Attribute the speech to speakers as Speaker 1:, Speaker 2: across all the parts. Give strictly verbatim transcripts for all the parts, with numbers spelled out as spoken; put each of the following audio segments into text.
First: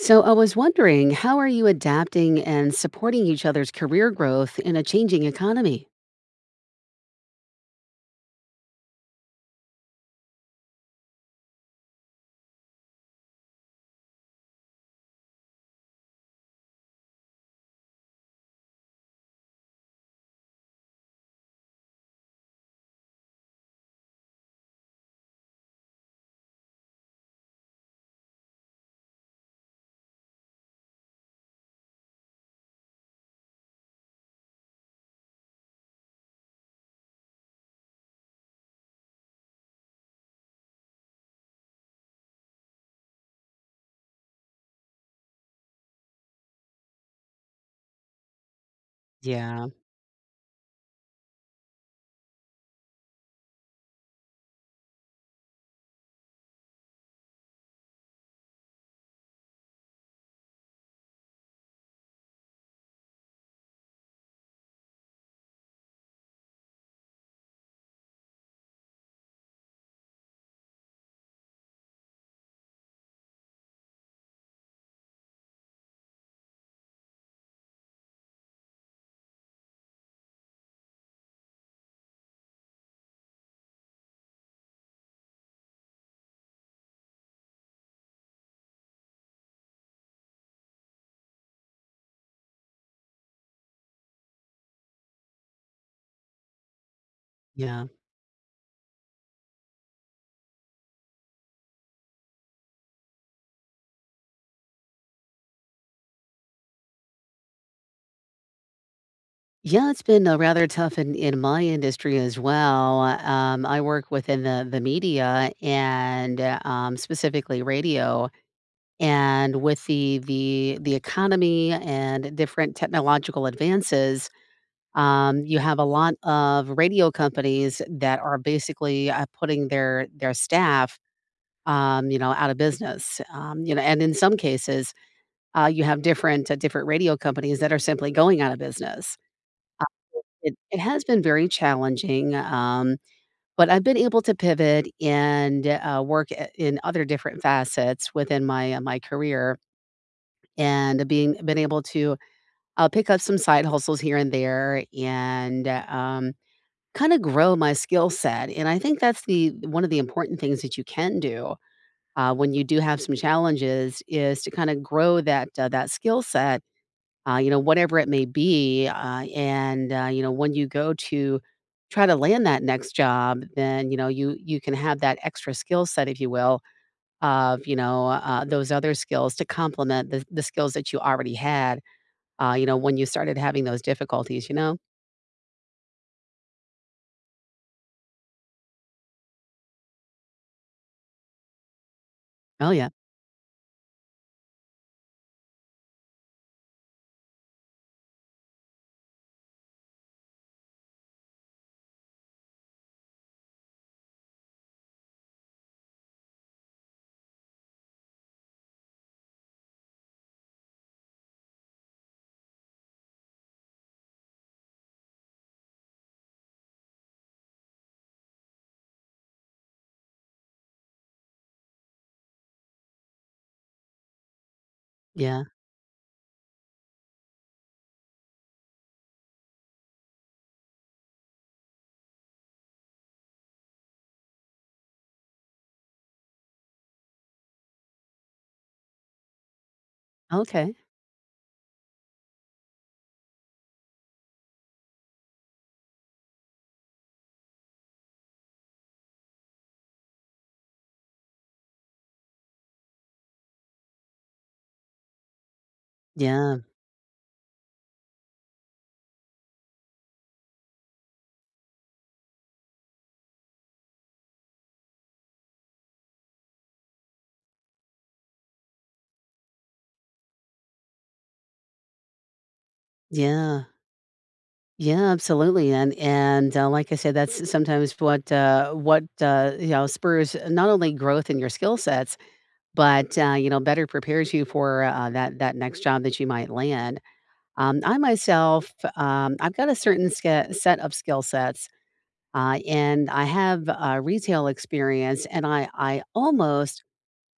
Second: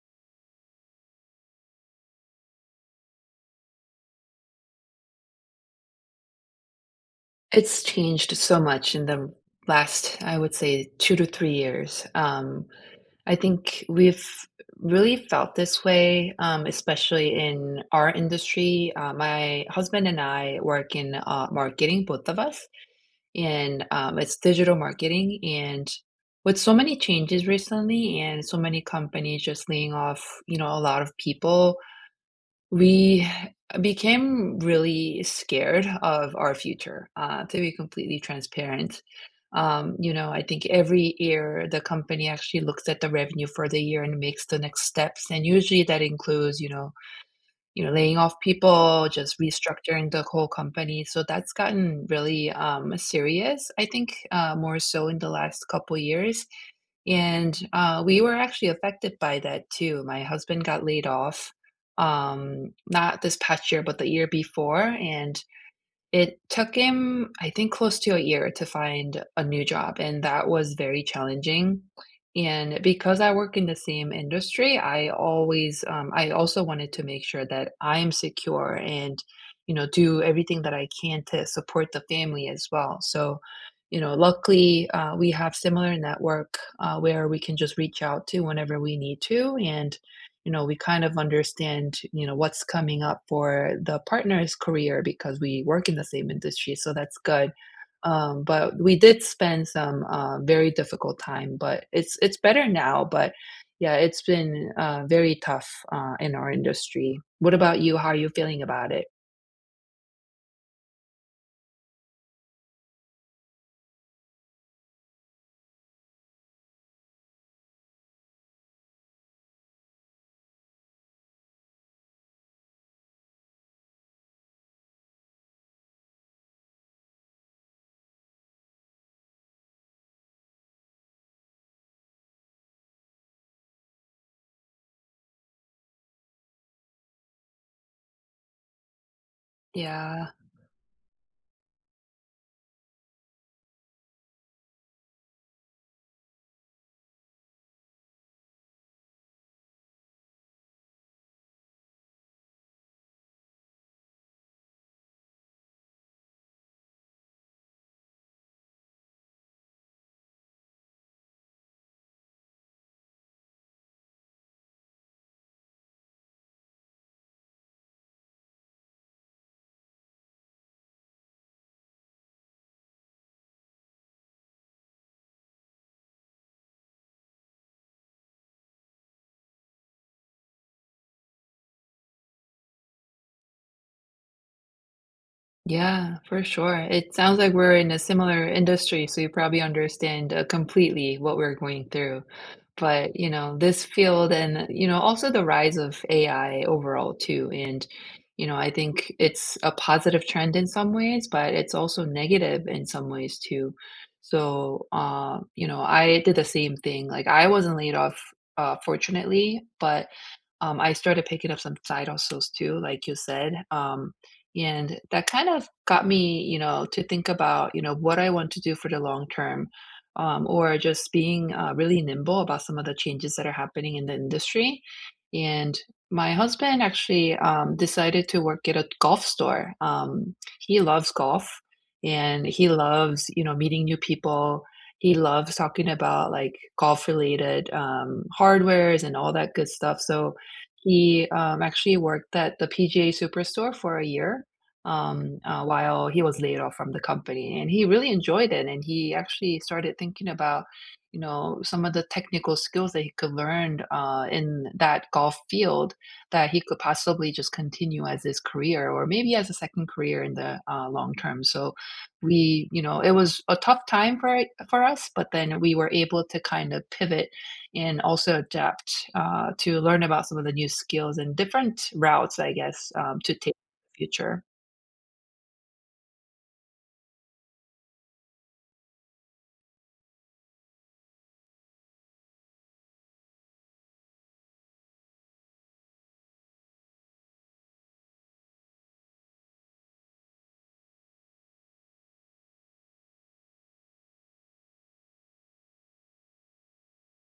Speaker 1: So I was wondering, how are you adapting and supporting each other's career growth in a changing economy?
Speaker 2: It's changed so much in the last, I would say, two to three years. Um, I think we've really felt this way, um, especially in our industry. Uh, my husband and I work in uh, marketing, both of us, and um, it's digital marketing. And with so many changes recently, and so many companies just laying off, you know, a lot of people, we became really scared of our future, uh, to be completely transparent. Um, you know, I think every year the company actually looks at the revenue for the year and makes the next steps. And usually that includes, you know, you know, laying off people, just
Speaker 1: Yeah,
Speaker 2: restructuring the whole company. So that's gotten really um, serious, I think, uh, more so in the last couple years. And uh, we were actually affected by that too. My husband got laid off, um, not this past year, but the year before. And it took him, I think, close to a year to find a new job, and that was very challenging. And because I work in the same industry, I always, um, I also wanted to make sure that I'm secure and, you know, do everything that I can to support the family as well. So, you know, luckily, uh, we have similar network uh, where we can just reach out to whenever we need to, and you know, we kind of understand, you know, what's coming up for the partner's career because we work in the same industry, so that's good.
Speaker 1: yeah.
Speaker 2: Um, but we did spend some uh, very difficult time, but it's it's better now. But yeah, it's been uh, very tough uh, in our industry. What about you? How are you feeling about it?
Speaker 1: Yeah, it's been uh, rather tough in, in my industry as well. Um, I work within the, the media and uh, um, specifically radio. And with the, the, the economy and different technological advances, um, you have a lot of radio companies that are basically uh, putting their, their staff um, you know, out of business. Um, you know, and in some cases, uh, you have different uh, different radio companies that are simply going out of business.
Speaker 2: Yeah.
Speaker 1: It, it has been very challenging, um, but I've been able to pivot and uh, work a- in other different facets within my uh, my career, and being been able to uh, pick up some side hustles here and there, and uh, um, kind of grow my skill set. And I think that's the one of the important things that you can do uh, when you do have some challenges is to kind of grow that uh, that skill set, uh, you know, whatever it may be, uh, and uh, you know, when you go to try to land that next job, then you know you you can have that extra skill set, if you will, of you know uh, those other skills to complement the the skills that you already had. Uh, you know, when you started having those difficulties, you know.
Speaker 2: Yeah, for sure. It sounds like we're in a similar industry, so you probably understand uh, completely what we're going through.
Speaker 1: Oh yeah,
Speaker 2: But, you know, this field and, you know, also the rise of A I overall too. And, you know, I think it's a positive trend in some ways, but it's also negative in some ways too. So, uh, you know, I did the same thing. Like I wasn't laid off, uh, fortunately, but um, I started picking up some side hustles too, like you said. Um, and that kind of got me, you know, to think about, you know, what I want to do for the long term, um, or just being uh, really nimble about some of the changes that are happening in the industry.
Speaker 1: yeah.
Speaker 2: And my husband actually um, decided to work at a golf store. Um, he loves golf and he loves, you know, meeting new people. He loves talking about like golf related um, hardwares and all that good stuff. So
Speaker 1: Okay.
Speaker 2: he um, actually worked at the P G A Superstore for a year um, uh, while he was laid off from the company. And he really enjoyed it. And he actually started thinking about, you know, some of the technical skills that he could learn uh, in that golf field that
Speaker 1: Yeah.
Speaker 2: he could possibly just continue as his career or maybe as a second career in the uh, long term. So we, you know, it was a tough time for for us, but then we were able to kind of pivot and also adapt uh, to learn about some of the new skills and different routes, I guess, um, to take
Speaker 1: Yeah.
Speaker 2: in the future.
Speaker 1: Yeah, absolutely, and and, uh, like I said, that's sometimes what, uh what, uh, you know, spurs not only growth in your skill sets, but, uh, you know, better prepares you for, uh, that that next job that you might land. Um, I myself, um, I've got a certain ska set of skill sets, uh, and I have, uh, retail experience, and I I almost,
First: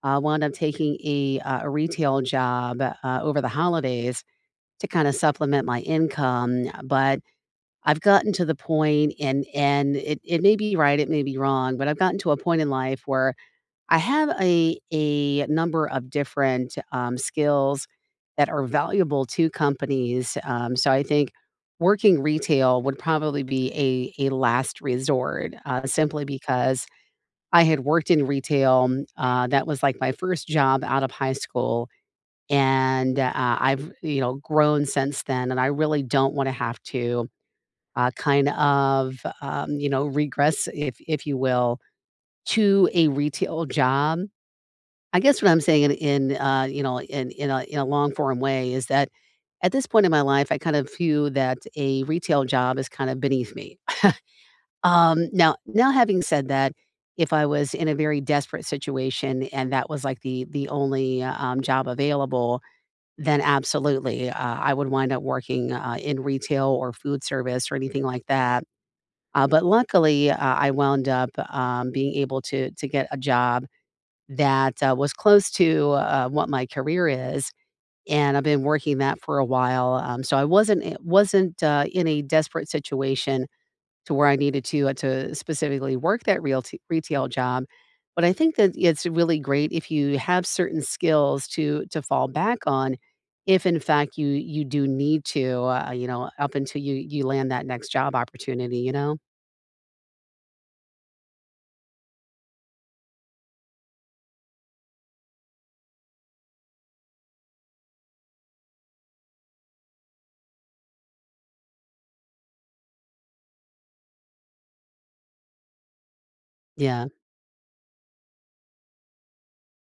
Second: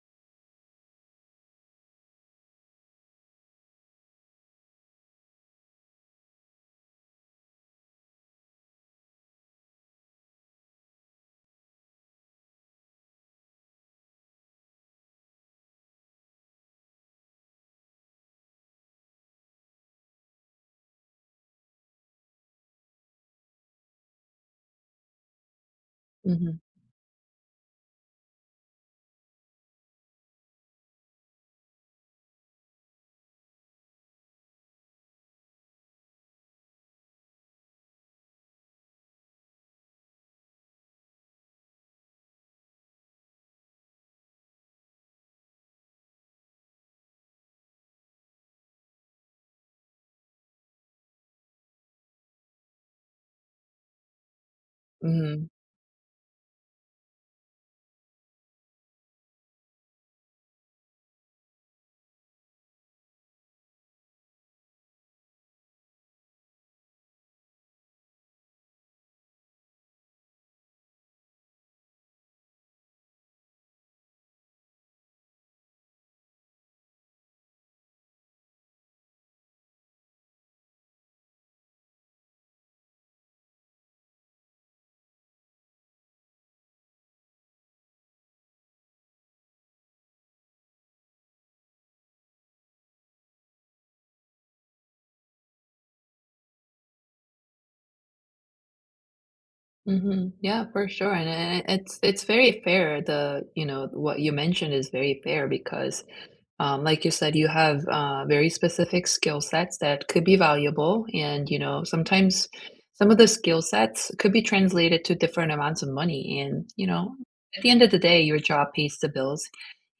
Speaker 1: uh, wound up taking a, uh, a retail job, uh, over the holidays to kinda supplement my income, but I've gotten to the point and and it it may be right, it may be wrong, but I've gotten to a point in life where I have a a number of different, um, skills that are valuable to companies, um, so I think working retail would probably be a a last resort, uh, simply
Speaker 2: Mhm,
Speaker 1: because I had worked in retail, uh, that was, like, my first job out of high school, and, uh, I've, you know, grown since then, and I really don't wanna have to uh, kind of, um, you know, regress, if if you will, to a retail job. I guess what I'm saying in, in uh, you know, in in a, in a long form way is that at this point in my life, I kind of view that a retail job is kind of beneath me. Um,
Speaker 2: mhm,
Speaker 1: now, now having said that, if I was in a very desperate situation and that was like the the only uh, um, job available, then absolutely uh, I would wind up working uh, in retail or food service or anything like that uh, but luckily, uh, I wound up, um, being able to to get a job that, uh, was close to, uh, what my career is, and I've been working that for a while, um, so I wasn't I wasn't, uh, in a desperate situation to where I needed to, uh, to specifically work that realty retail job, but I think that it's really great if you have certain skills to to fall back on if, in fact, you you do need to, uh, you know, up until you you land that next job opportunity, you know?
Speaker 2: mhm. Yeah, for sure, and and and it's it's very fair. The you know what you mentioned is very fair because, um, like you said, you have uh, very specific skill sets that could be valuable, and you know sometimes some of the skill sets could be translated to different amounts of money, and you
Speaker 1: Yeah.
Speaker 2: know at the end of the day, your job pays the bills,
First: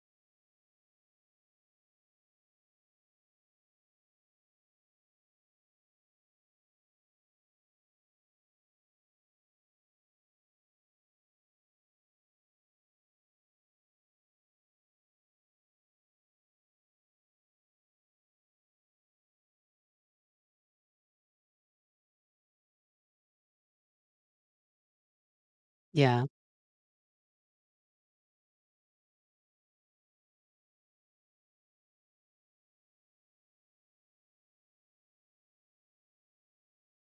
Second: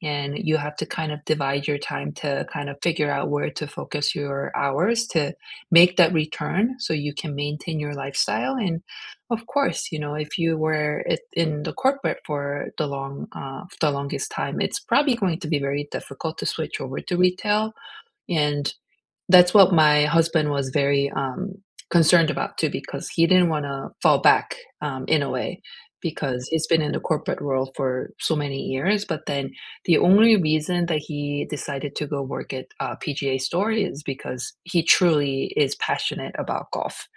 Speaker 2: and you have to kind of divide your time to kind of figure out where to focus your hours to make that return so you can maintain your lifestyle and of course, you know, if you were it in the corporate for the long, uh, the longest time, it's probably going to be very difficult to switch over to retail. And that's what my husband was very um, concerned about too, because he didn't want to fall back um, in a way,
Speaker 1: Yeah,
Speaker 2: because he's been in the corporate world for so many years. But then the only reason that he decided to go work at uh, P G A Store is because he truly is passionate about golf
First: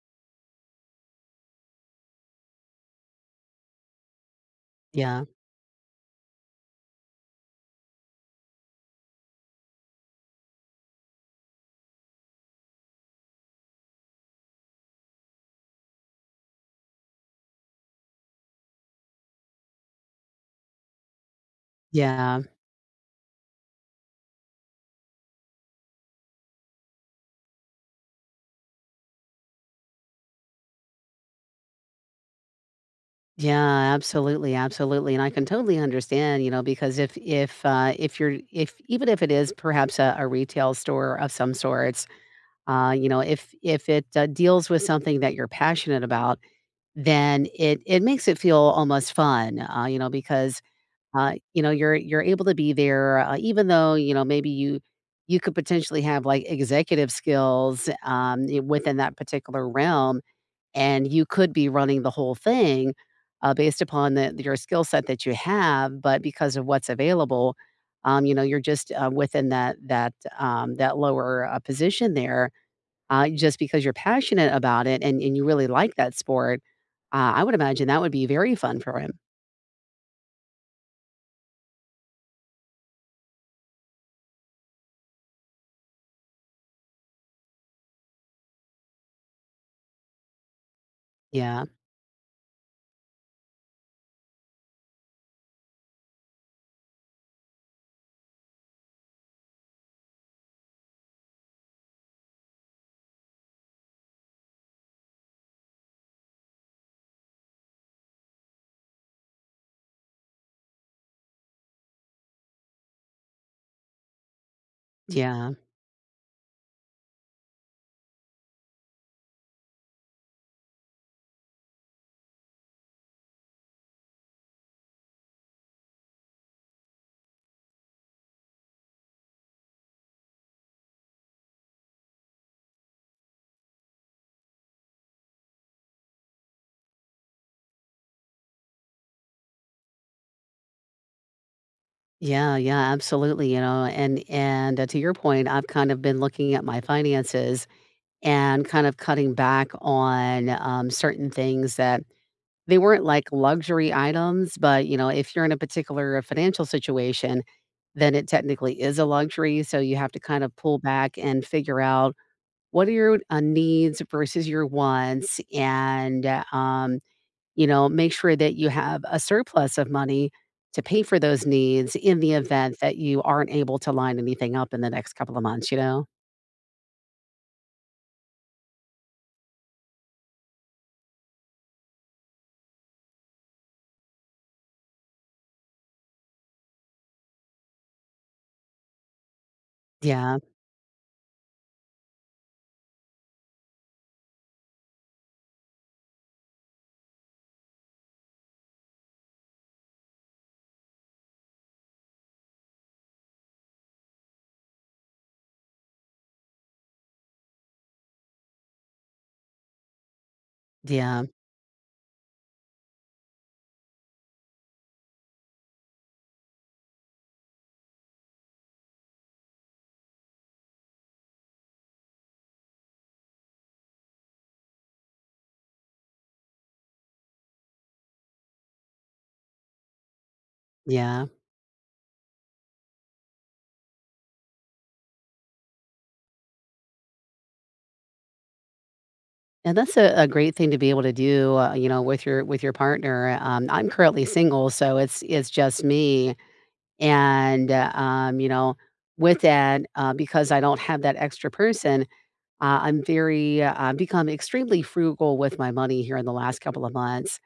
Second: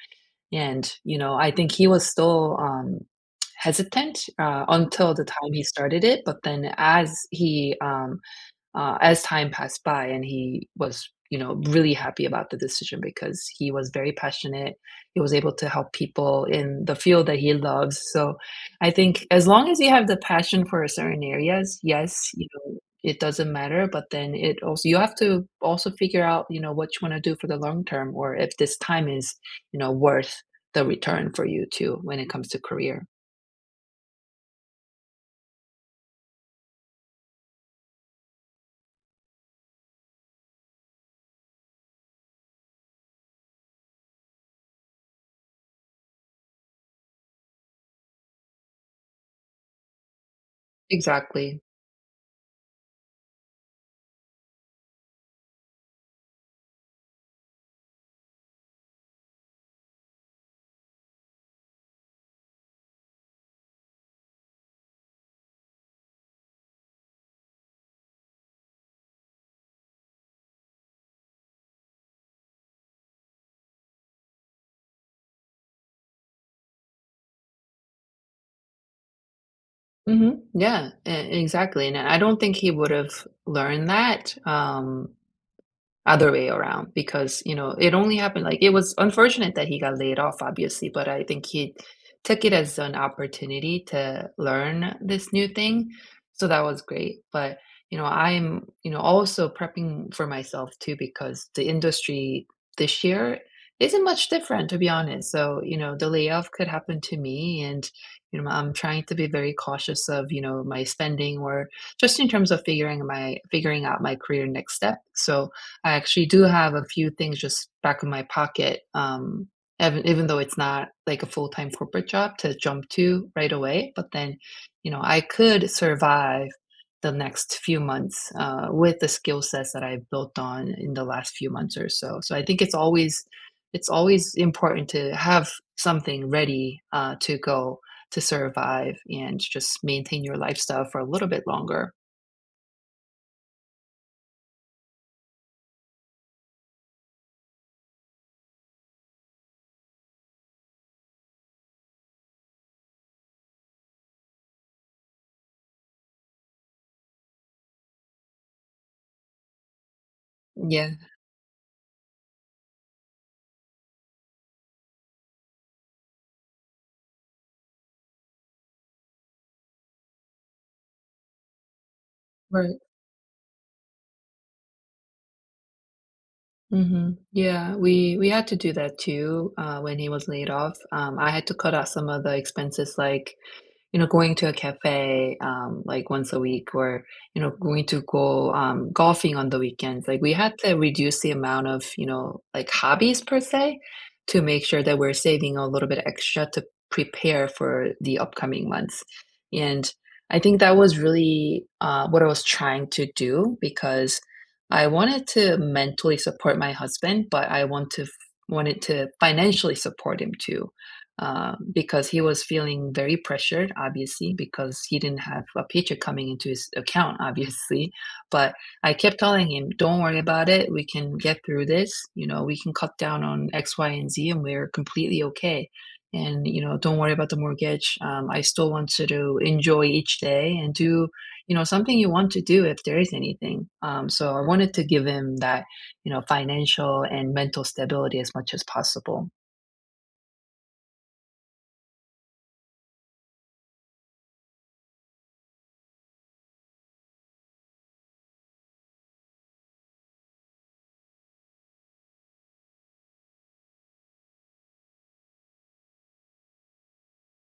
Speaker 2: and, you know, I think he was still, um, hesitant, uh, until
Speaker 1: yeah,
Speaker 2: the time he started it, but then as he, um, uh, as time passed by and he was you know really happy about the decision because he was very passionate he was able to help people in the field that he loves so I think as long as you have the passion for certain areas yes
Speaker 1: yeah,
Speaker 2: you know it doesn't matter but then it also you have to also figure out you know what you want to do for the long term or if this time is you know worth the return for you too when it comes to career
Speaker 1: yeah, absolutely, absolutely, and I can totally understand, you know, because if if, uh, if you're if even if it is perhaps a a retail store of some sorts, uh, you know, if if it, uh, deals with something that you're passionate about, then it it makes it feel almost fun, uh, you know, because, uh, you
Speaker 2: exactly.
Speaker 1: know, you're you're able to be there, uh, even though, you know, maybe you you could potentially have, like, executive skills, um, within that particular realm. And you could be running the whole thing, uh, based upon the your skill set that you have, but because of what's available, um, you know, you're just, uh, within that that, um, that lower, uh, position there, uh, just because you're passionate about it and and you really like that sport, uh, I would imagine that would be very fun for him.
Speaker 2: Mhm. Yeah, e exactly, and I don't think he would have learned that, um, other way around because, you know, it only happened like it was unfortunate that he got laid off, obviously, but I think
Speaker 1: Yeah,
Speaker 2: he took it as an opportunity to learn this new thing, so that was great, but, you know, I'm, you know, also prepping for myself too because the industry this year isn't much different, to be honest, so, you know, the layoff could happen to me and, you know, I'm trying to be very cautious of, you know, my spending or just in terms of figuring my figuring out my career next step, so,
Speaker 1: yeah.
Speaker 2: I actually do have a few things just back in my pocket, um, even even though it's not like a full-time corporate job to jump to right away. But then, you know, I could survive the next few months uh, with the skill sets that I've built on in the last few months or so. So I think it's always it's always important to have something ready uh, to go to survive and just maintain your lifestyle for a little bit longer.
Speaker 1: Yeah, yeah, absolutely, you know, and and, uh, to your point, I've kind of been looking at my finances and kind of cutting back on, um, certain things that they weren't like luxury items, but, you know, if you're in a particular uh, financial situation, then it technically is a luxury, so you have to kind of pull
Speaker 2: Yeah,
Speaker 1: back and figure out what are your, uh, needs versus your wants and, uh, um you know, make sure that you have a surplus of money to pay for those needs in the event
Speaker 2: right.
Speaker 1: that you aren't able to line anything up in the next couple of months, you know?
Speaker 2: Mhm. Yeah, we we had to do that too, uh, when he was laid off. Um, I had to cut out some of the expenses like, you know, going to a cafe, um, like once a week or, you know, going to go um, golfing on the weekends. Like we
Speaker 1: Yeah,
Speaker 2: had to reduce the amount of, you know, like hobbies per se to make sure that we're saving a little bit extra to prepare for the upcoming months. And I think that was really uh, what I was trying to do because I wanted to mentally support my husband, but I want to f- wanted to financially support him too,
Speaker 1: yeah,
Speaker 2: uh, because he was feeling very pressured, obviously, because he didn't have a paycheck coming into his account, obviously. But I kept telling him, "Don't worry about it. We can get through this. You know, we can cut down on X, Y, and Z, and we're completely okay." And you know, don't worry about the mortgage. Um, I still want you to enjoy each day and do
Speaker 1: yeah.
Speaker 2: you know something you want to do if there is anything um, so I wanted to give him that you know financial and mental stability as much as possible.
Speaker 1: And that's a, a great thing to be able to do, uh, you know, with your with your partner. Um, I'm currently single, so it's it's just me, and uh, um, you know, with that, uh, because I don't have that extra person, uh, I'm very uh, I've become extremely frugal with my money here in the last couple of months,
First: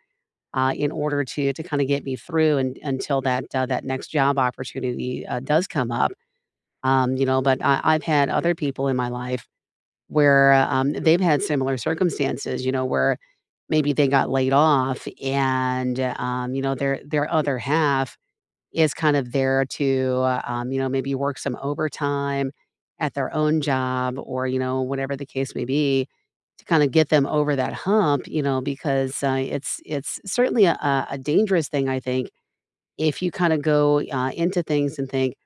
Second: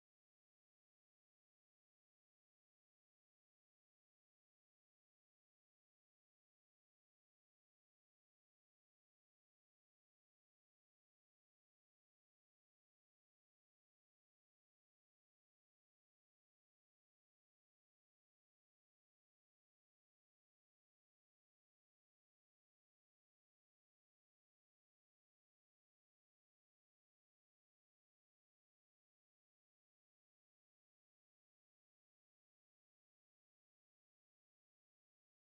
Speaker 1: uh, in order to to kinda get me through and until that, uh, that next job opportunity, uh, does come up, um, you know, but I I've had other people in my life where, uh, um, they've had similar circumstances, you know, where maybe they got laid off and, um, you know, their their other half is kind of there to, uh, um, you know, maybe work some overtime at their own job or, you know, whatever the case may be to kind of get them over that hump, you know, because, uh, it's it's certainly a a a dangerous thing, I think, if you kinda go, uh, into things and think,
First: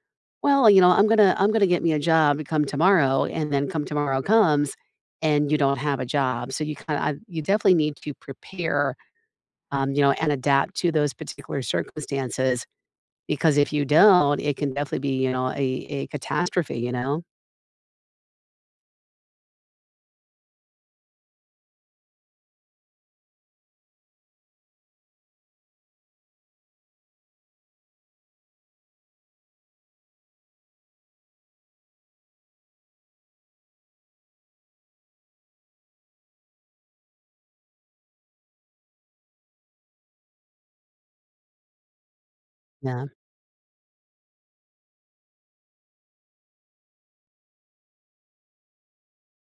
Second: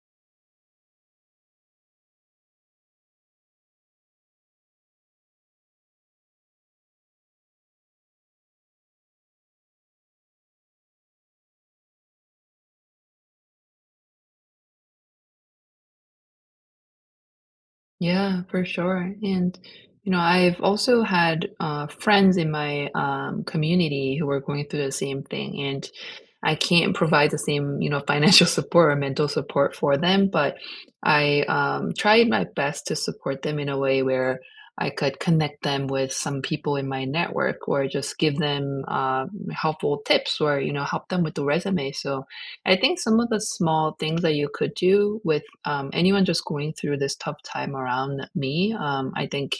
Speaker 1: "Well, you know, I'm gonna I'm gonna get me a job come tomorrow," and then come tomorrow comes, and you don't have a job. So you kinda you definitely need to prepare, um, you know, and adapt to those particular circumstances because if you don't, it can definitely be, you know, a a catastrophe, you know?
Speaker 2: Yeah, for sure. And, you know, I've also had uh, friends in my um, community who are going through the same thing. And I can't provide the same, you know, financial support or mental support for them, but I um, tried my best to support them in a way where I could connect them with some people in my network or just give them uh, helpful tips or, you know, help them with the resume. So, I think
Speaker 1: Yeah.
Speaker 2: some of the small things that you could do with um, anyone just going through this tough time around me, um, I think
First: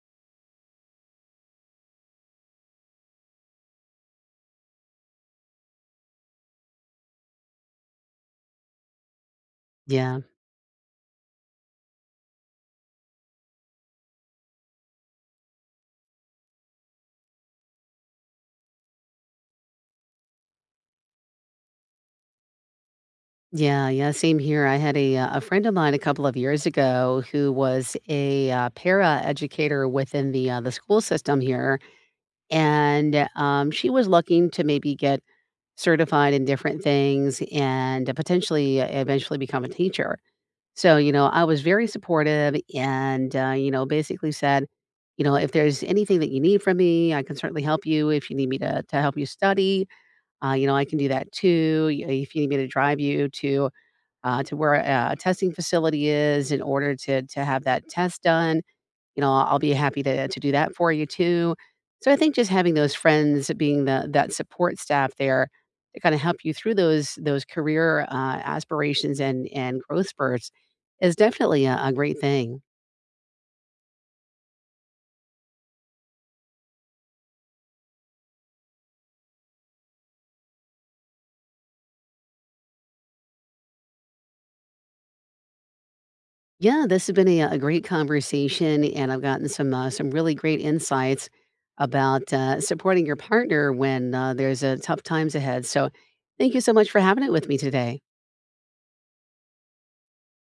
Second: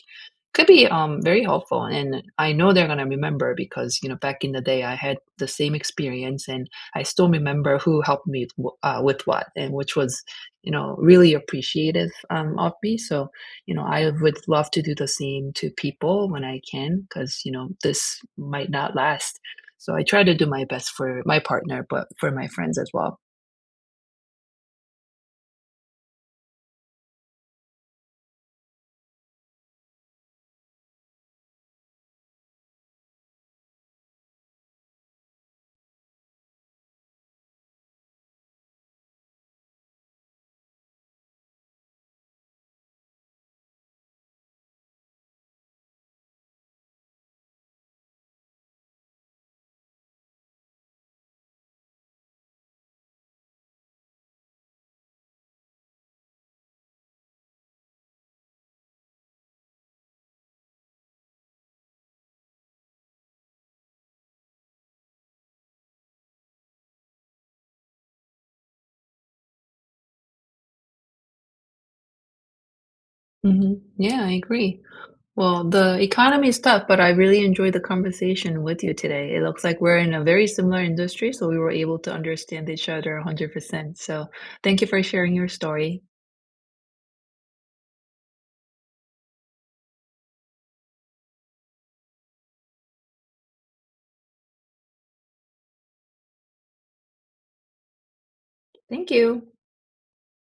Speaker 2: could be um, very helpful. And I know they're going to remember because, you know, back in the day, I had the same experience and I still remember who helped me with wh- uh, with what, and which
Speaker 1: Yeah.
Speaker 2: was, you know, really appreciative um, of me. So, you know, I would love to do the same to people when I can because, you know, this might not last so I try to do my best for my partner, but for my friends as well.
Speaker 1: Yeah, yeah, same here. I had a, uh, a friend of mine a couple of years ago who was a, uh, para educator within the, uh, the school system here, and, um, she was looking to maybe get certified in different things and potentially uh, eventually become a teacher. So, you know, I was very supportive and, uh, you know, basically said, you know, if there's anything that you need from me, I can certainly help you. If you need me to, to help you study, uh, you know, I can do that too. Y- If you need me to drive you to uh, to where a, a testing facility is in order to to have that test done, you know, I'll be happy to to do that for you too. So I think just having those friends being the that support staff there to kind of help you through those those career uh, aspirations and and growth spurts is definitely a, a great thing.
Speaker 2: Mhm. Yeah, I agree. Well, the economy is tough, but I really enjoyed the conversation with you today. It looks like we're in a very similar industry, so we were able to understand each other one hundred percent. So thank you for sharing your story.
Speaker 1: Yeah, this has been a, a great conversation, and I've gotten some uh, some really great insights about uh, supporting your partner when uh, there's uh, tough times ahead. So, thank you so much for having it with me today.
Speaker 2: Thank you.